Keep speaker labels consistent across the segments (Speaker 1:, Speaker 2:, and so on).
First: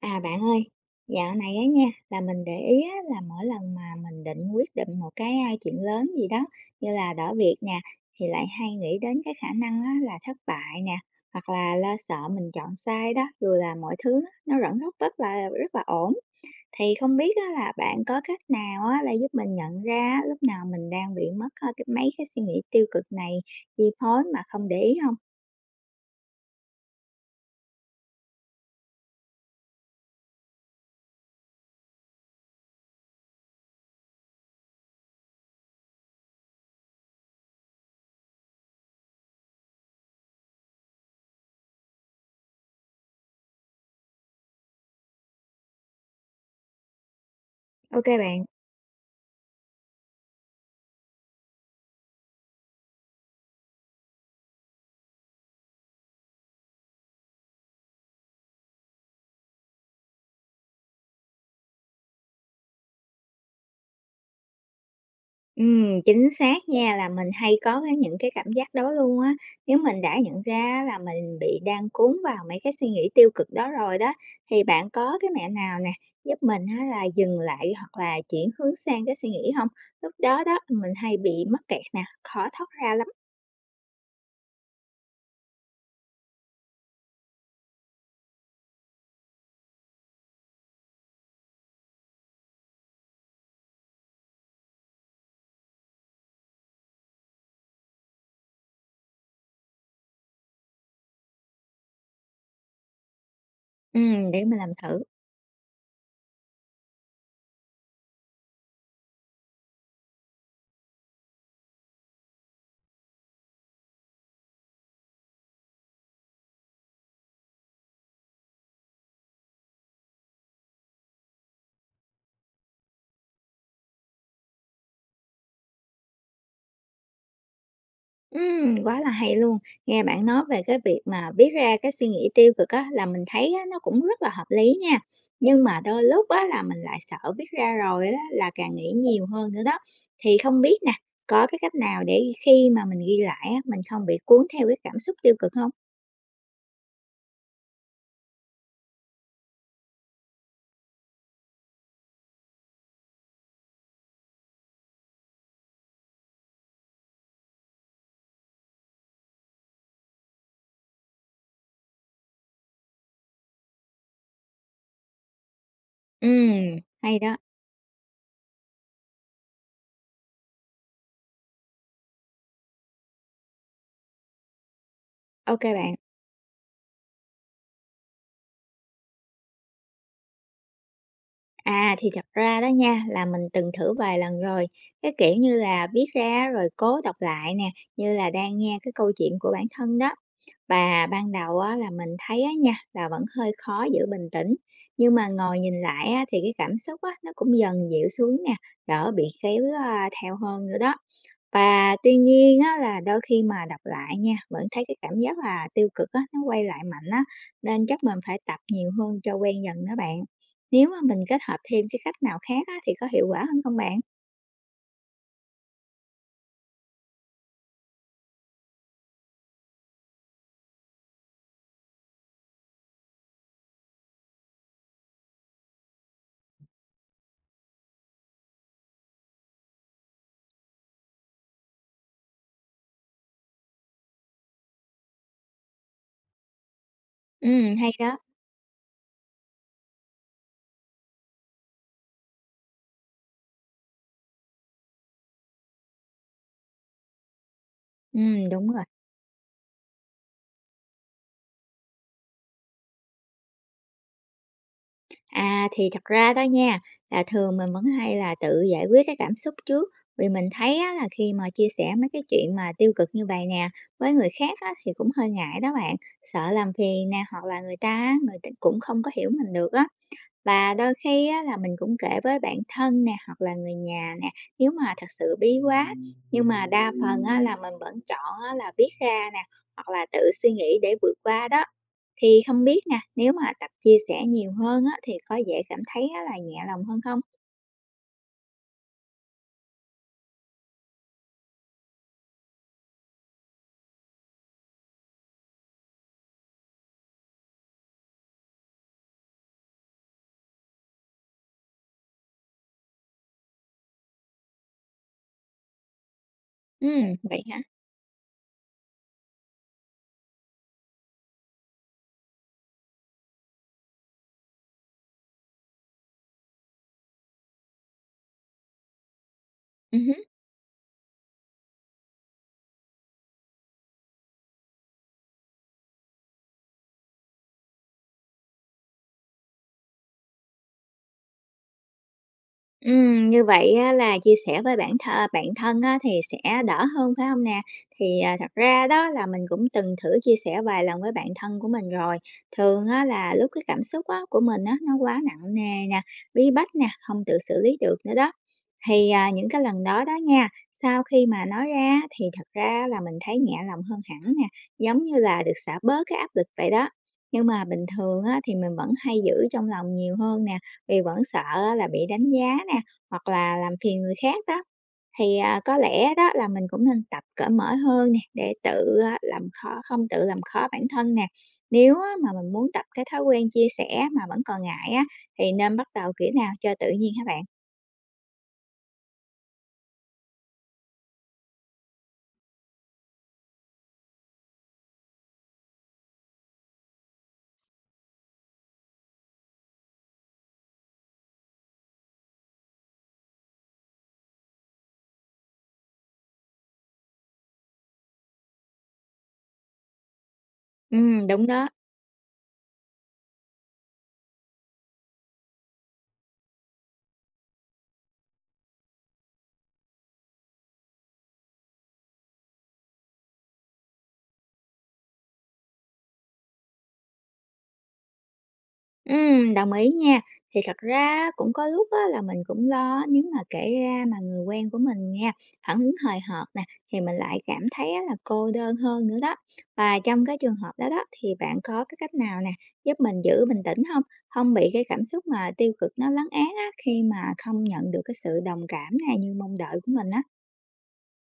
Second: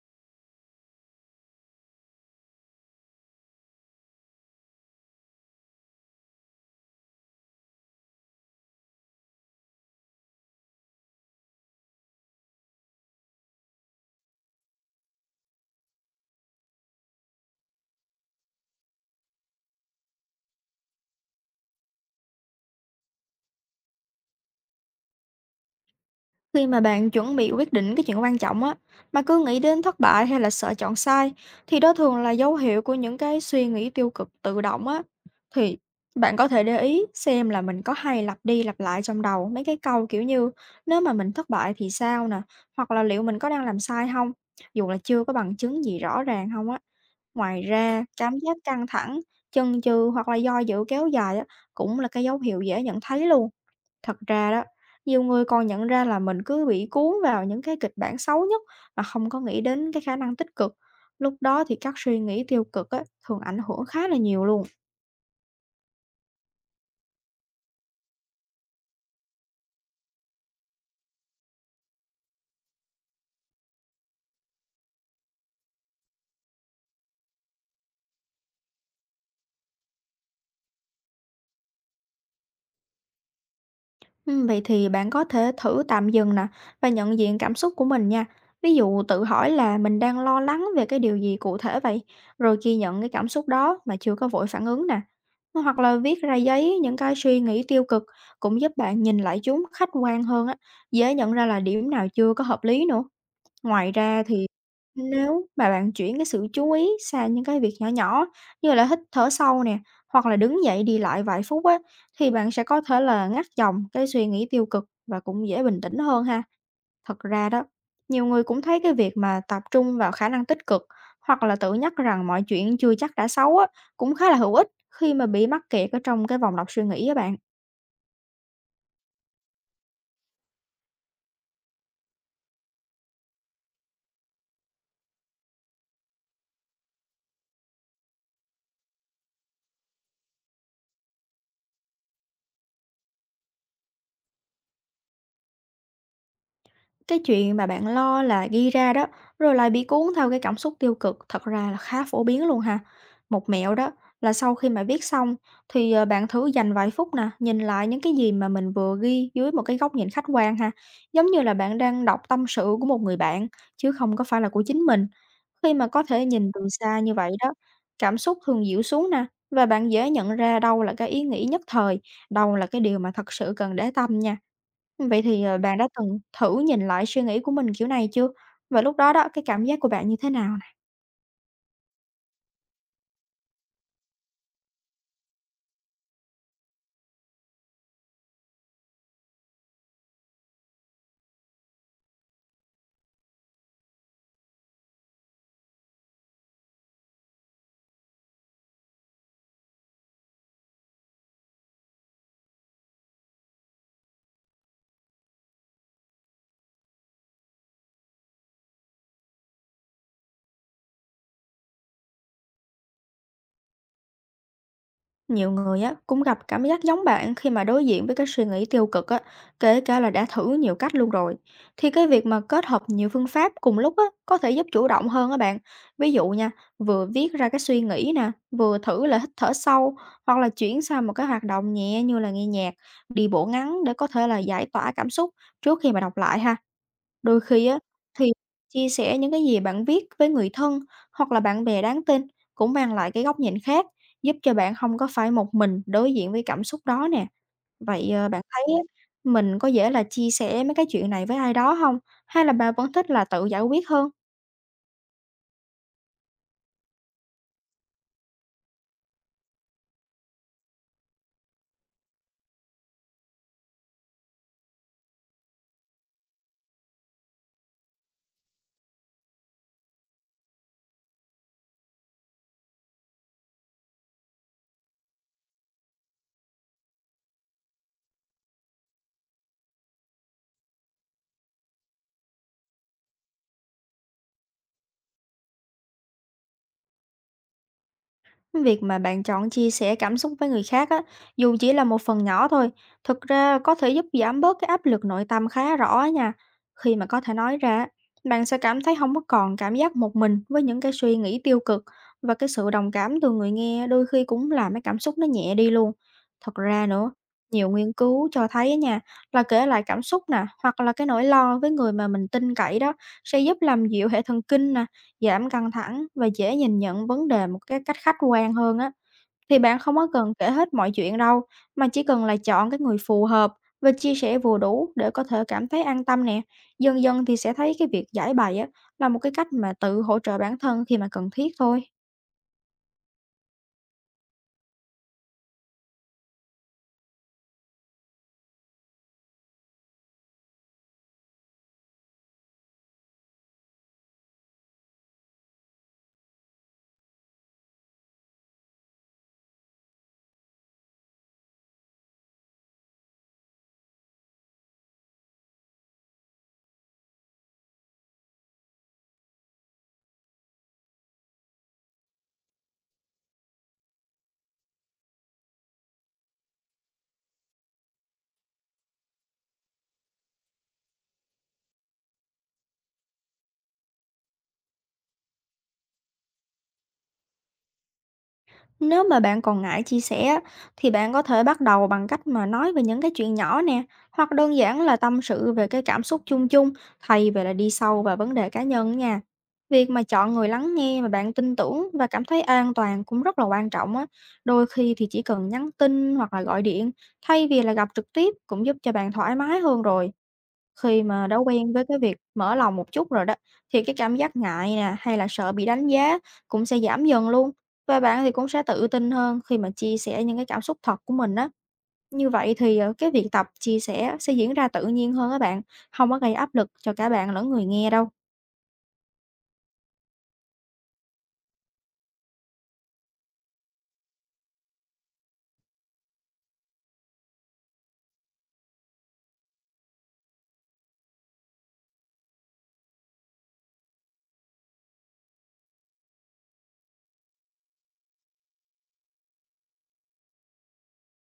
Speaker 1: À, bạn ơi, dạo này á nha, là mình để ý á, là mỗi lần mà mình định quyết định một cái, chuyện lớn gì đó, như là đổi việc nè, thì lại hay nghĩ đến cái khả năng á, là thất bại nè, hoặc là lo sợ mình chọn sai đó, dù là mọi thứ á, nó vẫn rất rất là ổn. Thì không biết á, là bạn có cách nào á, là giúp mình nhận ra á, lúc nào mình đang bị mất, cái mấy cái suy nghĩ tiêu cực này chi phối mà không để ý không.
Speaker 2: Khi mà bạn chuẩn bị quyết định cái chuyện quan trọng á, mà cứ nghĩ đến thất bại hay là sợ chọn sai, thì đó thường là dấu hiệu của những cái suy nghĩ tiêu cực tự động á. Thì bạn có thể để ý xem là mình có hay lặp đi lặp lại trong đầu mấy cái câu kiểu như nếu mà mình thất bại thì sao nè, hoặc là liệu mình có đang làm sai không, dù là chưa có bằng chứng gì rõ ràng không á. Ngoài
Speaker 1: Ok
Speaker 2: ra, cảm
Speaker 1: bạn.
Speaker 2: giác căng thẳng, chần chừ hoặc là do dự kéo dài á, cũng là cái dấu hiệu dễ nhận thấy luôn. Thật ra đó, nhiều người còn nhận ra là mình cứ bị cuốn vào những cái kịch bản xấu nhất mà không có nghĩ đến cái khả năng tích cực. Lúc đó thì các suy nghĩ tiêu cực á, thường ảnh hưởng khá là nhiều luôn.
Speaker 1: Chính xác nha, là mình hay có cái những cái cảm giác đó luôn á. Nếu mình đã nhận ra là mình bị đang cuốn vào mấy cái suy nghĩ tiêu cực đó rồi đó, thì bạn có cái mẹo nào nè, giúp mình á là dừng lại hoặc là chuyển hướng sang cái suy nghĩ không? Lúc đó đó, mình hay bị mắc kẹt nè, khó thoát ra lắm.
Speaker 2: Ừ, vậy thì bạn có thể thử tạm dừng nè và nhận diện cảm xúc của mình nha. Ví dụ tự hỏi là mình đang lo lắng về cái điều gì cụ thể vậy, rồi ghi nhận cái cảm xúc đó mà chưa có vội phản ứng nè. Hoặc là viết ra giấy những cái suy nghĩ tiêu cực cũng giúp bạn nhìn lại chúng khách quan hơn á, dễ nhận ra là điểm nào chưa có hợp lý nữa. Ngoài ra
Speaker 1: Để
Speaker 2: thì
Speaker 1: mình làm thử.
Speaker 2: nếu mà bạn chuyển cái sự chú ý sang những cái việc nhỏ nhỏ như là hít thở sâu nè, hoặc là đứng dậy đi lại vài phút á, thì bạn sẽ có thể là ngắt dòng cái suy nghĩ tiêu cực và cũng dễ bình tĩnh hơn ha. Thật ra đó, nhiều người cũng thấy cái việc mà tập trung vào khả năng tích cực hoặc là tự nhắc rằng mọi chuyện chưa chắc đã xấu á, cũng khá là hữu ích khi mà bị mắc kẹt ở trong cái vòng lặp suy nghĩ á bạn.
Speaker 1: Quá là hay luôn. Nghe bạn nói về cái việc mà viết ra cái suy nghĩ tiêu cực á, là mình thấy á, nó cũng rất là hợp lý nha. Nhưng mà đôi lúc á, là mình lại sợ viết ra rồi á, là càng nghĩ nhiều hơn nữa đó. Thì không biết nè, có cái cách nào để khi mà mình ghi lại á, mình không bị cuốn theo cái cảm xúc tiêu cực không?
Speaker 2: Cái chuyện mà bạn lo là ghi ra đó, rồi lại bị cuốn theo cái cảm xúc tiêu cực thật ra là khá phổ biến luôn ha. Một mẹo đó là sau khi mà viết xong thì bạn thử dành vài phút nè, nhìn lại những cái gì mà mình vừa ghi dưới một cái góc nhìn khách quan ha. Giống như là bạn đang đọc tâm sự của một người bạn chứ không có phải là của chính mình. Khi mà có thể nhìn từ
Speaker 1: Ừm,
Speaker 2: xa như
Speaker 1: hay
Speaker 2: vậy
Speaker 1: đó.
Speaker 2: đó, cảm xúc thường dịu xuống nè và bạn dễ nhận ra đâu là cái ý nghĩ nhất thời, đâu là cái điều mà thật sự cần để tâm nha. Vậy thì,
Speaker 1: Ok
Speaker 2: bạn đã
Speaker 1: bạn.
Speaker 2: từng thử nhìn lại suy nghĩ của mình kiểu này chưa? Và lúc đó đó, cái cảm giác của bạn như thế nào nè?
Speaker 1: À, thì thật ra đó nha, là mình từng thử vài lần rồi, cái kiểu như là, viết ra rồi cố đọc lại nè, như là đang nghe cái câu chuyện của bản thân đó. Và ban đầu á là mình thấy á nha, là vẫn hơi khó giữ bình tĩnh, nhưng mà ngồi nhìn lại á thì cái cảm xúc á, nó cũng dần dịu xuống nè, đỡ bị kéo, theo hơn nữa đó. Và tuy nhiên á là đôi khi mà đọc lại nha, vẫn thấy cái cảm giác là tiêu cực á, nó quay lại mạnh á, nên chắc mình phải tập nhiều hơn cho quen dần đó bạn. Nếu mà mình kết hợp thêm cái cách nào khác á, thì có hiệu quả hơn không bạn?
Speaker 2: Nhiều người á, cũng gặp cảm giác giống bạn khi mà đối diện với cái suy nghĩ tiêu cực á, kể cả là đã thử nhiều cách luôn rồi. Thì cái việc mà kết hợp nhiều phương pháp cùng lúc á, có thể giúp chủ động hơn á bạn. Ví dụ nha, vừa viết ra cái suy nghĩ nè, vừa thử là hít thở sâu, hoặc là chuyển sang một cái hoạt động nhẹ như là nghe nhạc, đi bộ ngắn để có thể là giải tỏa cảm xúc trước khi mà đọc lại ha. Đôi khi á,
Speaker 1: Hay đó.
Speaker 2: thì chia sẻ những cái gì bạn viết với người thân hoặc là bạn bè đáng tin cũng mang lại cái góc nhìn khác, giúp cho bạn không có phải một mình đối diện với cảm xúc đó nè. Vậy, bạn thấy
Speaker 1: Đúng
Speaker 2: á,
Speaker 1: rồi.
Speaker 2: mình có dễ là chia sẻ mấy cái chuyện này với ai đó không? Hay là bạn vẫn thích là tự giải quyết hơn?
Speaker 1: À, thì thật ra đó nha, là thường mình vẫn hay là tự giải quyết cái cảm xúc trước. Vì mình thấy á, là khi mà chia sẻ mấy cái chuyện mà tiêu cực như vậy nè, với người khác á, thì cũng hơi ngại đó bạn. Sợ làm phiền nè, hoặc là người ta cũng không có hiểu mình được á. Và đôi khi á là mình cũng kể với bạn thân nè, hoặc là người nhà nè, nếu mà thật sự bí quá. Nhưng mà đa phần á là mình vẫn chọn á là viết ra nè, hoặc là tự suy nghĩ để vượt qua đó. Thì không biết nè, nếu mà tập chia sẻ nhiều hơn á thì có dễ cảm thấy á là nhẹ lòng hơn không?
Speaker 2: Việc mà bạn chọn chia sẻ cảm xúc với người khác á, dù chỉ là một phần nhỏ thôi, thực ra có thể giúp giảm bớt cái áp lực nội tâm khá rõ á nha. Khi mà có thể nói ra, á, bạn sẽ cảm thấy không có còn cảm giác một mình với những cái suy nghĩ tiêu cực và cái sự đồng cảm từ người nghe đôi khi cũng làm cái cảm xúc nó nhẹ đi luôn. Thật ra nữa,
Speaker 1: Vậy hả?
Speaker 2: nhiều nghiên cứu cho thấy á nha, là kể lại cảm xúc nè, hoặc là cái nỗi lo với người mà mình tin cậy đó sẽ giúp làm dịu hệ thần kinh nè. Giảm căng thẳng và dễ nhìn nhận vấn đề một cái cách khách quan hơn á. Thì bạn không có
Speaker 1: Ừm.
Speaker 2: cần kể hết mọi chuyện đâu, mà chỉ cần là chọn cái người phù hợp và chia sẻ vừa đủ để có thể cảm thấy an tâm nè. Dần dần thì sẽ thấy cái việc giải bày á là một cái cách mà tự hỗ trợ bản thân khi mà cần thiết thôi.
Speaker 1: Như vậy á là chia sẻ với bạn thân á thì sẽ đỡ hơn, phải không nè? Thì, à, thật ra đó là mình cũng từng thử chia sẻ vài lần với bạn thân của mình rồi. Thường á là lúc cái cảm xúc á của mình á, nó quá nặng nề nè, bí bách nè, không tự xử lý được nữa đó. Thì, à, những cái lần đó đó nha, sau khi mà nói ra thì thật ra là mình thấy nhẹ lòng hơn hẳn nè, giống như là được xả bớt cái áp lực vậy đó. Nhưng mà bình thường á thì mình vẫn hay giữ trong lòng nhiều hơn nè, vì vẫn sợ á là bị đánh giá nè, hoặc là làm phiền người khác đó. Thì, à, có lẽ đó là mình cũng nên tập cởi mở hơn nè, để tự, a, làm khó không tự làm khó bản thân nè. Nếu á mà mình muốn tập cái thói quen chia sẻ mà vẫn còn ngại á, thì nên bắt đầu kiểu nào cho tự nhiên các bạn?
Speaker 2: Nếu mà bạn còn ngại chia sẻ á, thì bạn có thể bắt đầu bằng cách mà nói về những cái chuyện nhỏ nè, hoặc đơn giản là tâm sự về cái cảm xúc chung chung thay vì là đi sâu vào vấn đề cá nhân nha. Việc mà chọn người lắng nghe mà bạn tin tưởng và cảm thấy an toàn cũng rất là quan trọng á. Đôi khi thì chỉ cần nhắn tin hoặc là gọi điện thay vì là gặp trực tiếp cũng giúp cho bạn thoải mái hơn rồi. Khi mà đã
Speaker 1: Đúng đó.
Speaker 2: quen với cái việc mở lòng một chút rồi đó, thì cái cảm giác ngại nè, hay là sợ bị đánh giá cũng sẽ giảm dần luôn. Và bạn thì cũng sẽ tự tin hơn khi mà chia sẻ những cái cảm xúc thật của mình á. Như vậy thì cái việc tập chia sẻ sẽ diễn ra tự nhiên hơn các bạn, không có gây áp lực cho cả bạn lẫn người nghe đâu.
Speaker 1: Đồng ý nha. Thì thật ra cũng có lúc á, là mình cũng lo nếu mà kể ra mà người quen của mình nha, phản ứng hời hợt nè, thì mình lại cảm thấy á, là cô đơn hơn nữa đó. Và trong cái trường hợp đó đó, thì bạn có cái cách nào nè, giúp mình giữ bình tĩnh không, không bị cái cảm xúc mà tiêu cực nó lấn át á, khi mà không nhận được cái sự đồng cảm này như mong đợi của mình á.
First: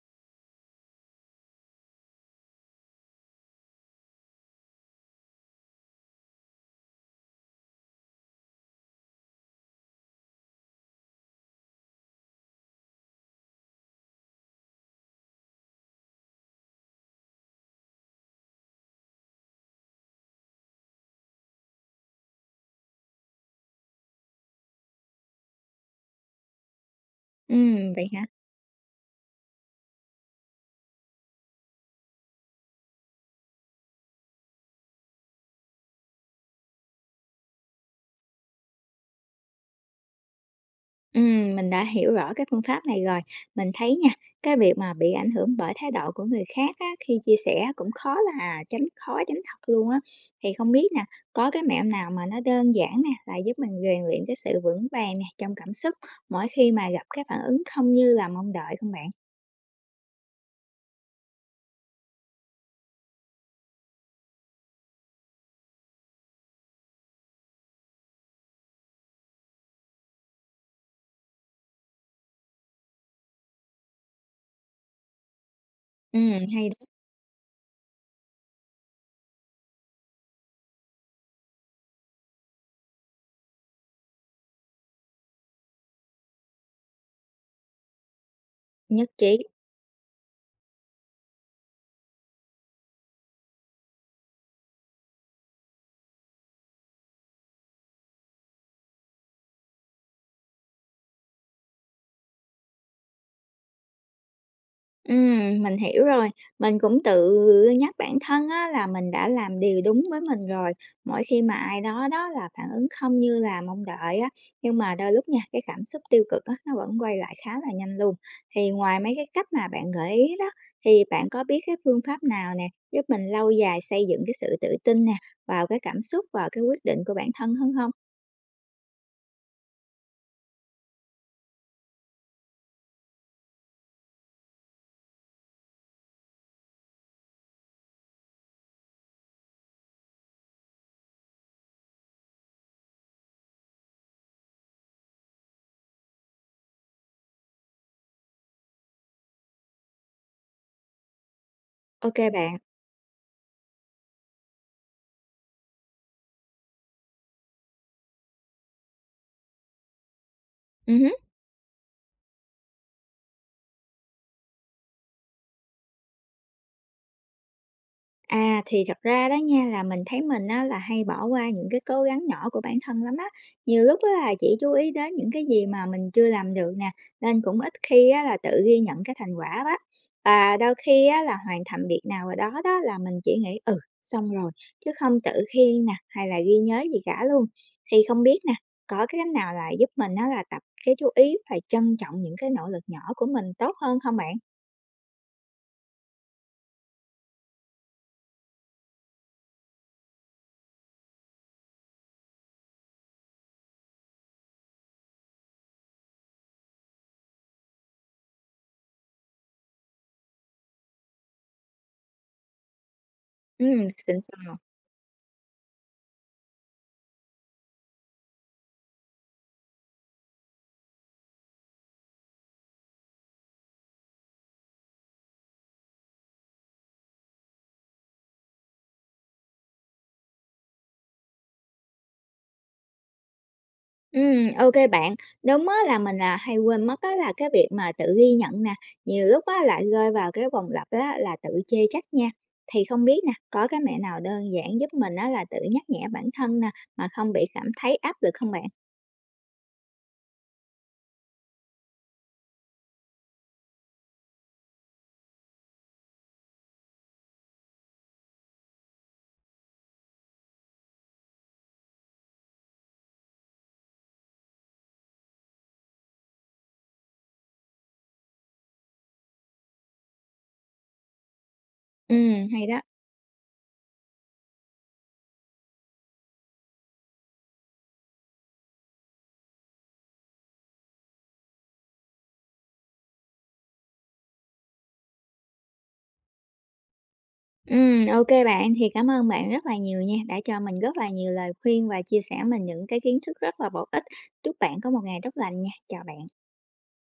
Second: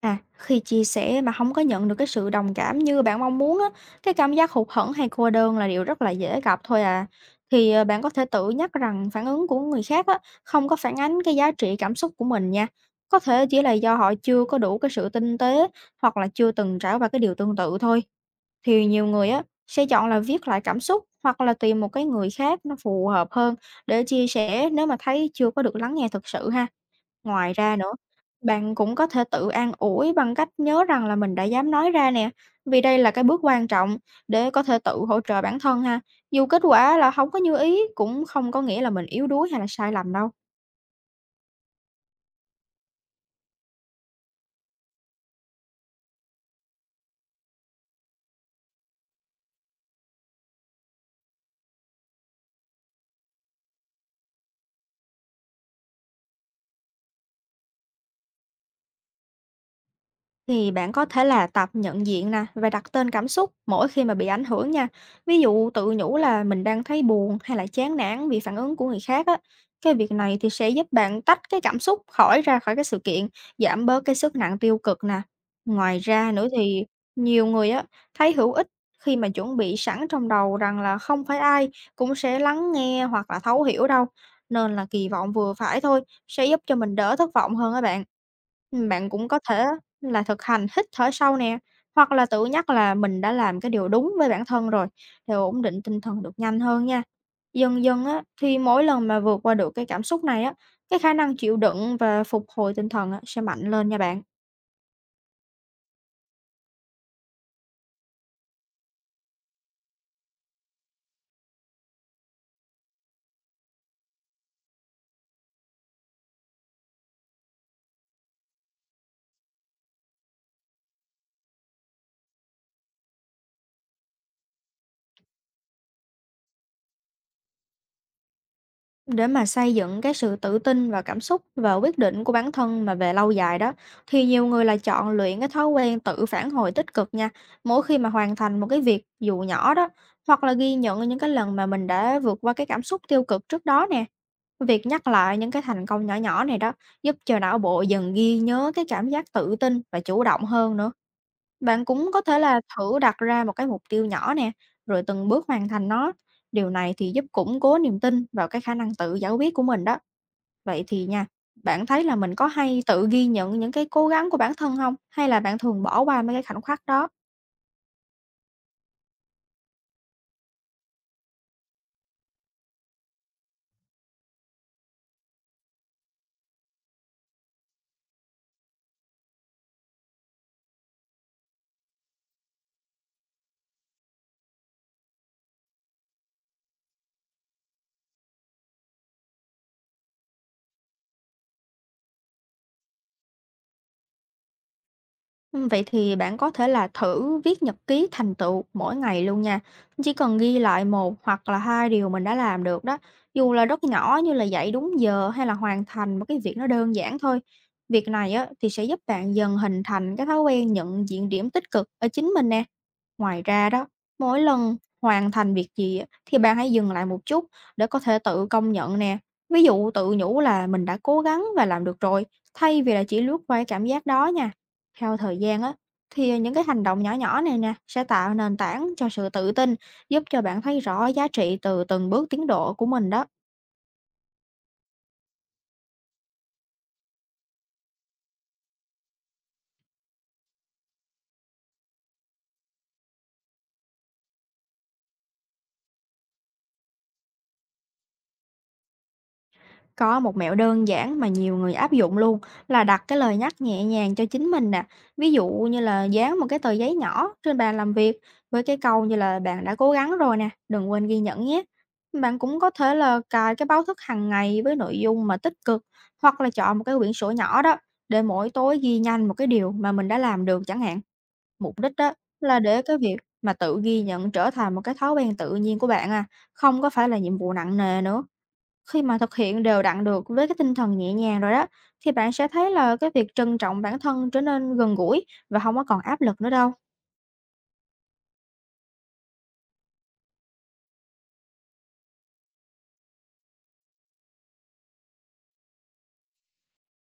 Speaker 2: À, khi chia sẻ mà không có nhận được cái sự đồng cảm như bạn mong muốn á, cái cảm giác hụt hẫng hay cô đơn là điều rất là dễ gặp thôi à. Thì, bạn có thể tự nhắc rằng phản ứng của người khác á, không có phản ánh cái giá trị cảm xúc của mình nha. Có thể chỉ là do họ chưa có đủ cái sự tinh tế hoặc là chưa từng trải qua cái điều tương tự thôi. Thì nhiều người á, sẽ chọn là viết lại cảm xúc hoặc là tìm một cái người khác nó phù hợp hơn để chia sẻ nếu mà thấy chưa có được lắng nghe thực sự ha. Ngoài ra nữa,
Speaker 1: Vậy hả?
Speaker 2: bạn cũng có thể tự an ủi bằng cách nhớ rằng là mình đã dám nói ra nè, vì đây là cái bước quan trọng để có thể tự hỗ trợ bản thân ha. Dù kết quả là không có như ý cũng không có nghĩa là mình yếu đuối hay là sai lầm đâu.
Speaker 1: Mình đã hiểu rõ cái phương pháp này rồi. Mình thấy nha, cái việc mà bị ảnh hưởng bởi thái độ của người khác á, khi chia sẻ cũng khó tránh thật luôn á. Thì không biết nè, có cái mẹo nào mà nó đơn giản nè, là giúp mình rèn luyện cái sự vững vàng nè trong cảm xúc mỗi khi mà gặp cái phản ứng không như là mong đợi không bạn?
Speaker 2: Thì bạn có thể là tập nhận diện nè và đặt tên cảm xúc mỗi khi mà bị ảnh hưởng nha. Ví dụ tự nhủ là mình đang thấy buồn hay là chán nản vì phản ứng của người khác á. Cái việc này thì sẽ giúp bạn tách cái cảm xúc ra khỏi cái sự kiện, giảm bớt cái sức nặng tiêu cực nè. Ngoài ra nữa
Speaker 1: Hay
Speaker 2: thì
Speaker 1: đó,
Speaker 2: nhiều người á thấy hữu ích khi mà chuẩn bị sẵn trong đầu rằng là không phải ai cũng sẽ lắng nghe hoặc là thấu hiểu đâu. Nên là kỳ vọng vừa phải thôi sẽ giúp cho mình đỡ thất vọng hơn á bạn.
Speaker 1: nhất
Speaker 2: Bạn cũng có
Speaker 1: trí.
Speaker 2: thể là thực hành hít thở sâu nè, hoặc là tự nhắc là mình đã làm cái điều đúng với bản thân rồi để ổn định tinh thần được nhanh hơn nha. Dần dần á, thì mỗi lần mà vượt qua được cái cảm xúc này á, cái khả năng chịu đựng và phục hồi tinh thần á, sẽ mạnh lên nha bạn.
Speaker 1: Mình hiểu rồi. Mình cũng tự nhắc bản thân á là mình đã làm điều đúng với mình rồi, mỗi khi mà ai đó đó là phản ứng không như là mong đợi á, nhưng mà đôi lúc nha, cái cảm xúc tiêu cực á, nó vẫn quay lại khá là nhanh luôn. Thì ngoài mấy cái cách mà bạn gợi ý đó, thì bạn có biết cái phương pháp nào nè, giúp mình lâu dài xây dựng cái sự tự tin nè, vào cái cảm xúc và cái quyết định của bản thân hơn không?
Speaker 2: Để mà xây dựng cái sự tự tin và cảm xúc và quyết định của bản thân mà về lâu dài đó, thì nhiều người là chọn luyện cái thói quen tự phản hồi tích cực nha. Mỗi khi mà hoàn thành một cái việc dù nhỏ đó, hoặc là ghi nhận những cái lần mà mình đã vượt qua cái cảm xúc tiêu cực trước đó nè. Việc nhắc lại những cái thành công nhỏ nhỏ này đó giúp cho não bộ dần ghi nhớ cái cảm giác tự tin và chủ động hơn nữa. Bạn cũng
Speaker 1: Ok
Speaker 2: có thể
Speaker 1: bạn.
Speaker 2: là thử đặt ra một cái mục tiêu nhỏ nè, rồi từng bước hoàn thành nó. Điều này thì giúp củng cố niềm tin vào cái khả năng tự giải quyết của mình đó. Vậy
Speaker 1: Ừ
Speaker 2: thì
Speaker 1: hứm.
Speaker 2: nha, bạn thấy là mình có hay tự ghi nhận những cái cố gắng của bản thân không? Hay là bạn thường bỏ qua mấy cái khoảnh khắc đó?
Speaker 1: À, thì thật ra đó nha là mình thấy mình á là hay bỏ qua những cái cố gắng nhỏ của bản thân lắm á. Nhiều lúc á là chỉ chú ý đến những cái gì mà mình chưa làm được nè, nên cũng ít khi á là tự ghi nhận cái thành quả á. Và đôi khi á là hoàn thành việc nào rồi đó đó là mình chỉ nghĩ ừ, xong rồi, chứ không tự khen nè hay là ghi nhớ gì cả luôn. Thì không biết nè, có cái cách nào là giúp mình á là tập cái chú ý và trân trọng những cái nỗ lực nhỏ của mình tốt hơn không bạn?
Speaker 2: Vậy thì bạn có thể là thử viết nhật ký thành tựu mỗi ngày luôn nha. Chỉ cần ghi lại một hoặc là hai điều mình đã làm được đó, dù là rất nhỏ như là dậy đúng giờ hay là hoàn thành một cái việc nó đơn giản thôi. Việc này á thì sẽ giúp bạn dần hình thành cái thói quen nhận diện điểm tích cực ở chính mình nè. Ngoài
Speaker 1: Ừ,
Speaker 2: ra đó,
Speaker 1: xin
Speaker 2: mỗi
Speaker 1: chào.
Speaker 2: lần hoàn thành việc gì á, thì bạn hãy dừng lại một chút để có thể tự công nhận nè. Ví dụ tự nhủ là mình đã cố gắng và làm được rồi, thay vì là chỉ lướt qua cái cảm giác đó nha. Theo thời gian á, thì những cái hành động nhỏ nhỏ này nè sẽ tạo nền tảng cho sự tự tin, giúp cho bạn thấy rõ giá trị từ từng bước tiến độ của mình đó.
Speaker 1: Ok bạn. Đúng á là mình là hay quên mất á là cái việc mà tự ghi nhận nè, nhiều lúc á lại rơi vào cái vòng lặp á là tự chê trách nha. Thì không biết nè, có cái mẹo nào đơn giản giúp mình á là tự nhắc nhẹ bản thân nè, mà không bị cảm thấy áp lực không bạn?
Speaker 2: Có một mẹo đơn giản mà nhiều người áp dụng luôn là đặt cái lời nhắc nhẹ nhàng cho chính mình nè. Ví dụ như là dán một cái tờ giấy nhỏ trên bàn làm việc với cái câu như là bạn đã cố gắng rồi nè, đừng quên ghi nhận nhé. Bạn cũng có thể là cài cái báo thức hàng ngày với nội dung mà tích cực hoặc là chọn một cái quyển sổ nhỏ đó để mỗi tối ghi nhanh một cái điều mà mình đã làm được chẳng hạn. Mục đích đó là
Speaker 1: Hay đó.
Speaker 2: để cái việc mà tự ghi nhận trở thành một cái thói quen tự nhiên của bạn à, không có phải là nhiệm vụ nặng nề nữa. Khi mà thực hiện đều đặn được với cái tinh thần nhẹ nhàng rồi đó, thì bạn sẽ thấy là cái việc trân trọng bản thân trở nên gần gũi và không có còn áp lực nữa đâu.
Speaker 1: Ok bạn, thì cảm ơn bạn rất là nhiều nha, đã cho mình rất là nhiều lời khuyên và chia sẻ mình những cái kiến thức rất là bổ ích. Chúc bạn có một ngày tốt lành nha. Chào bạn.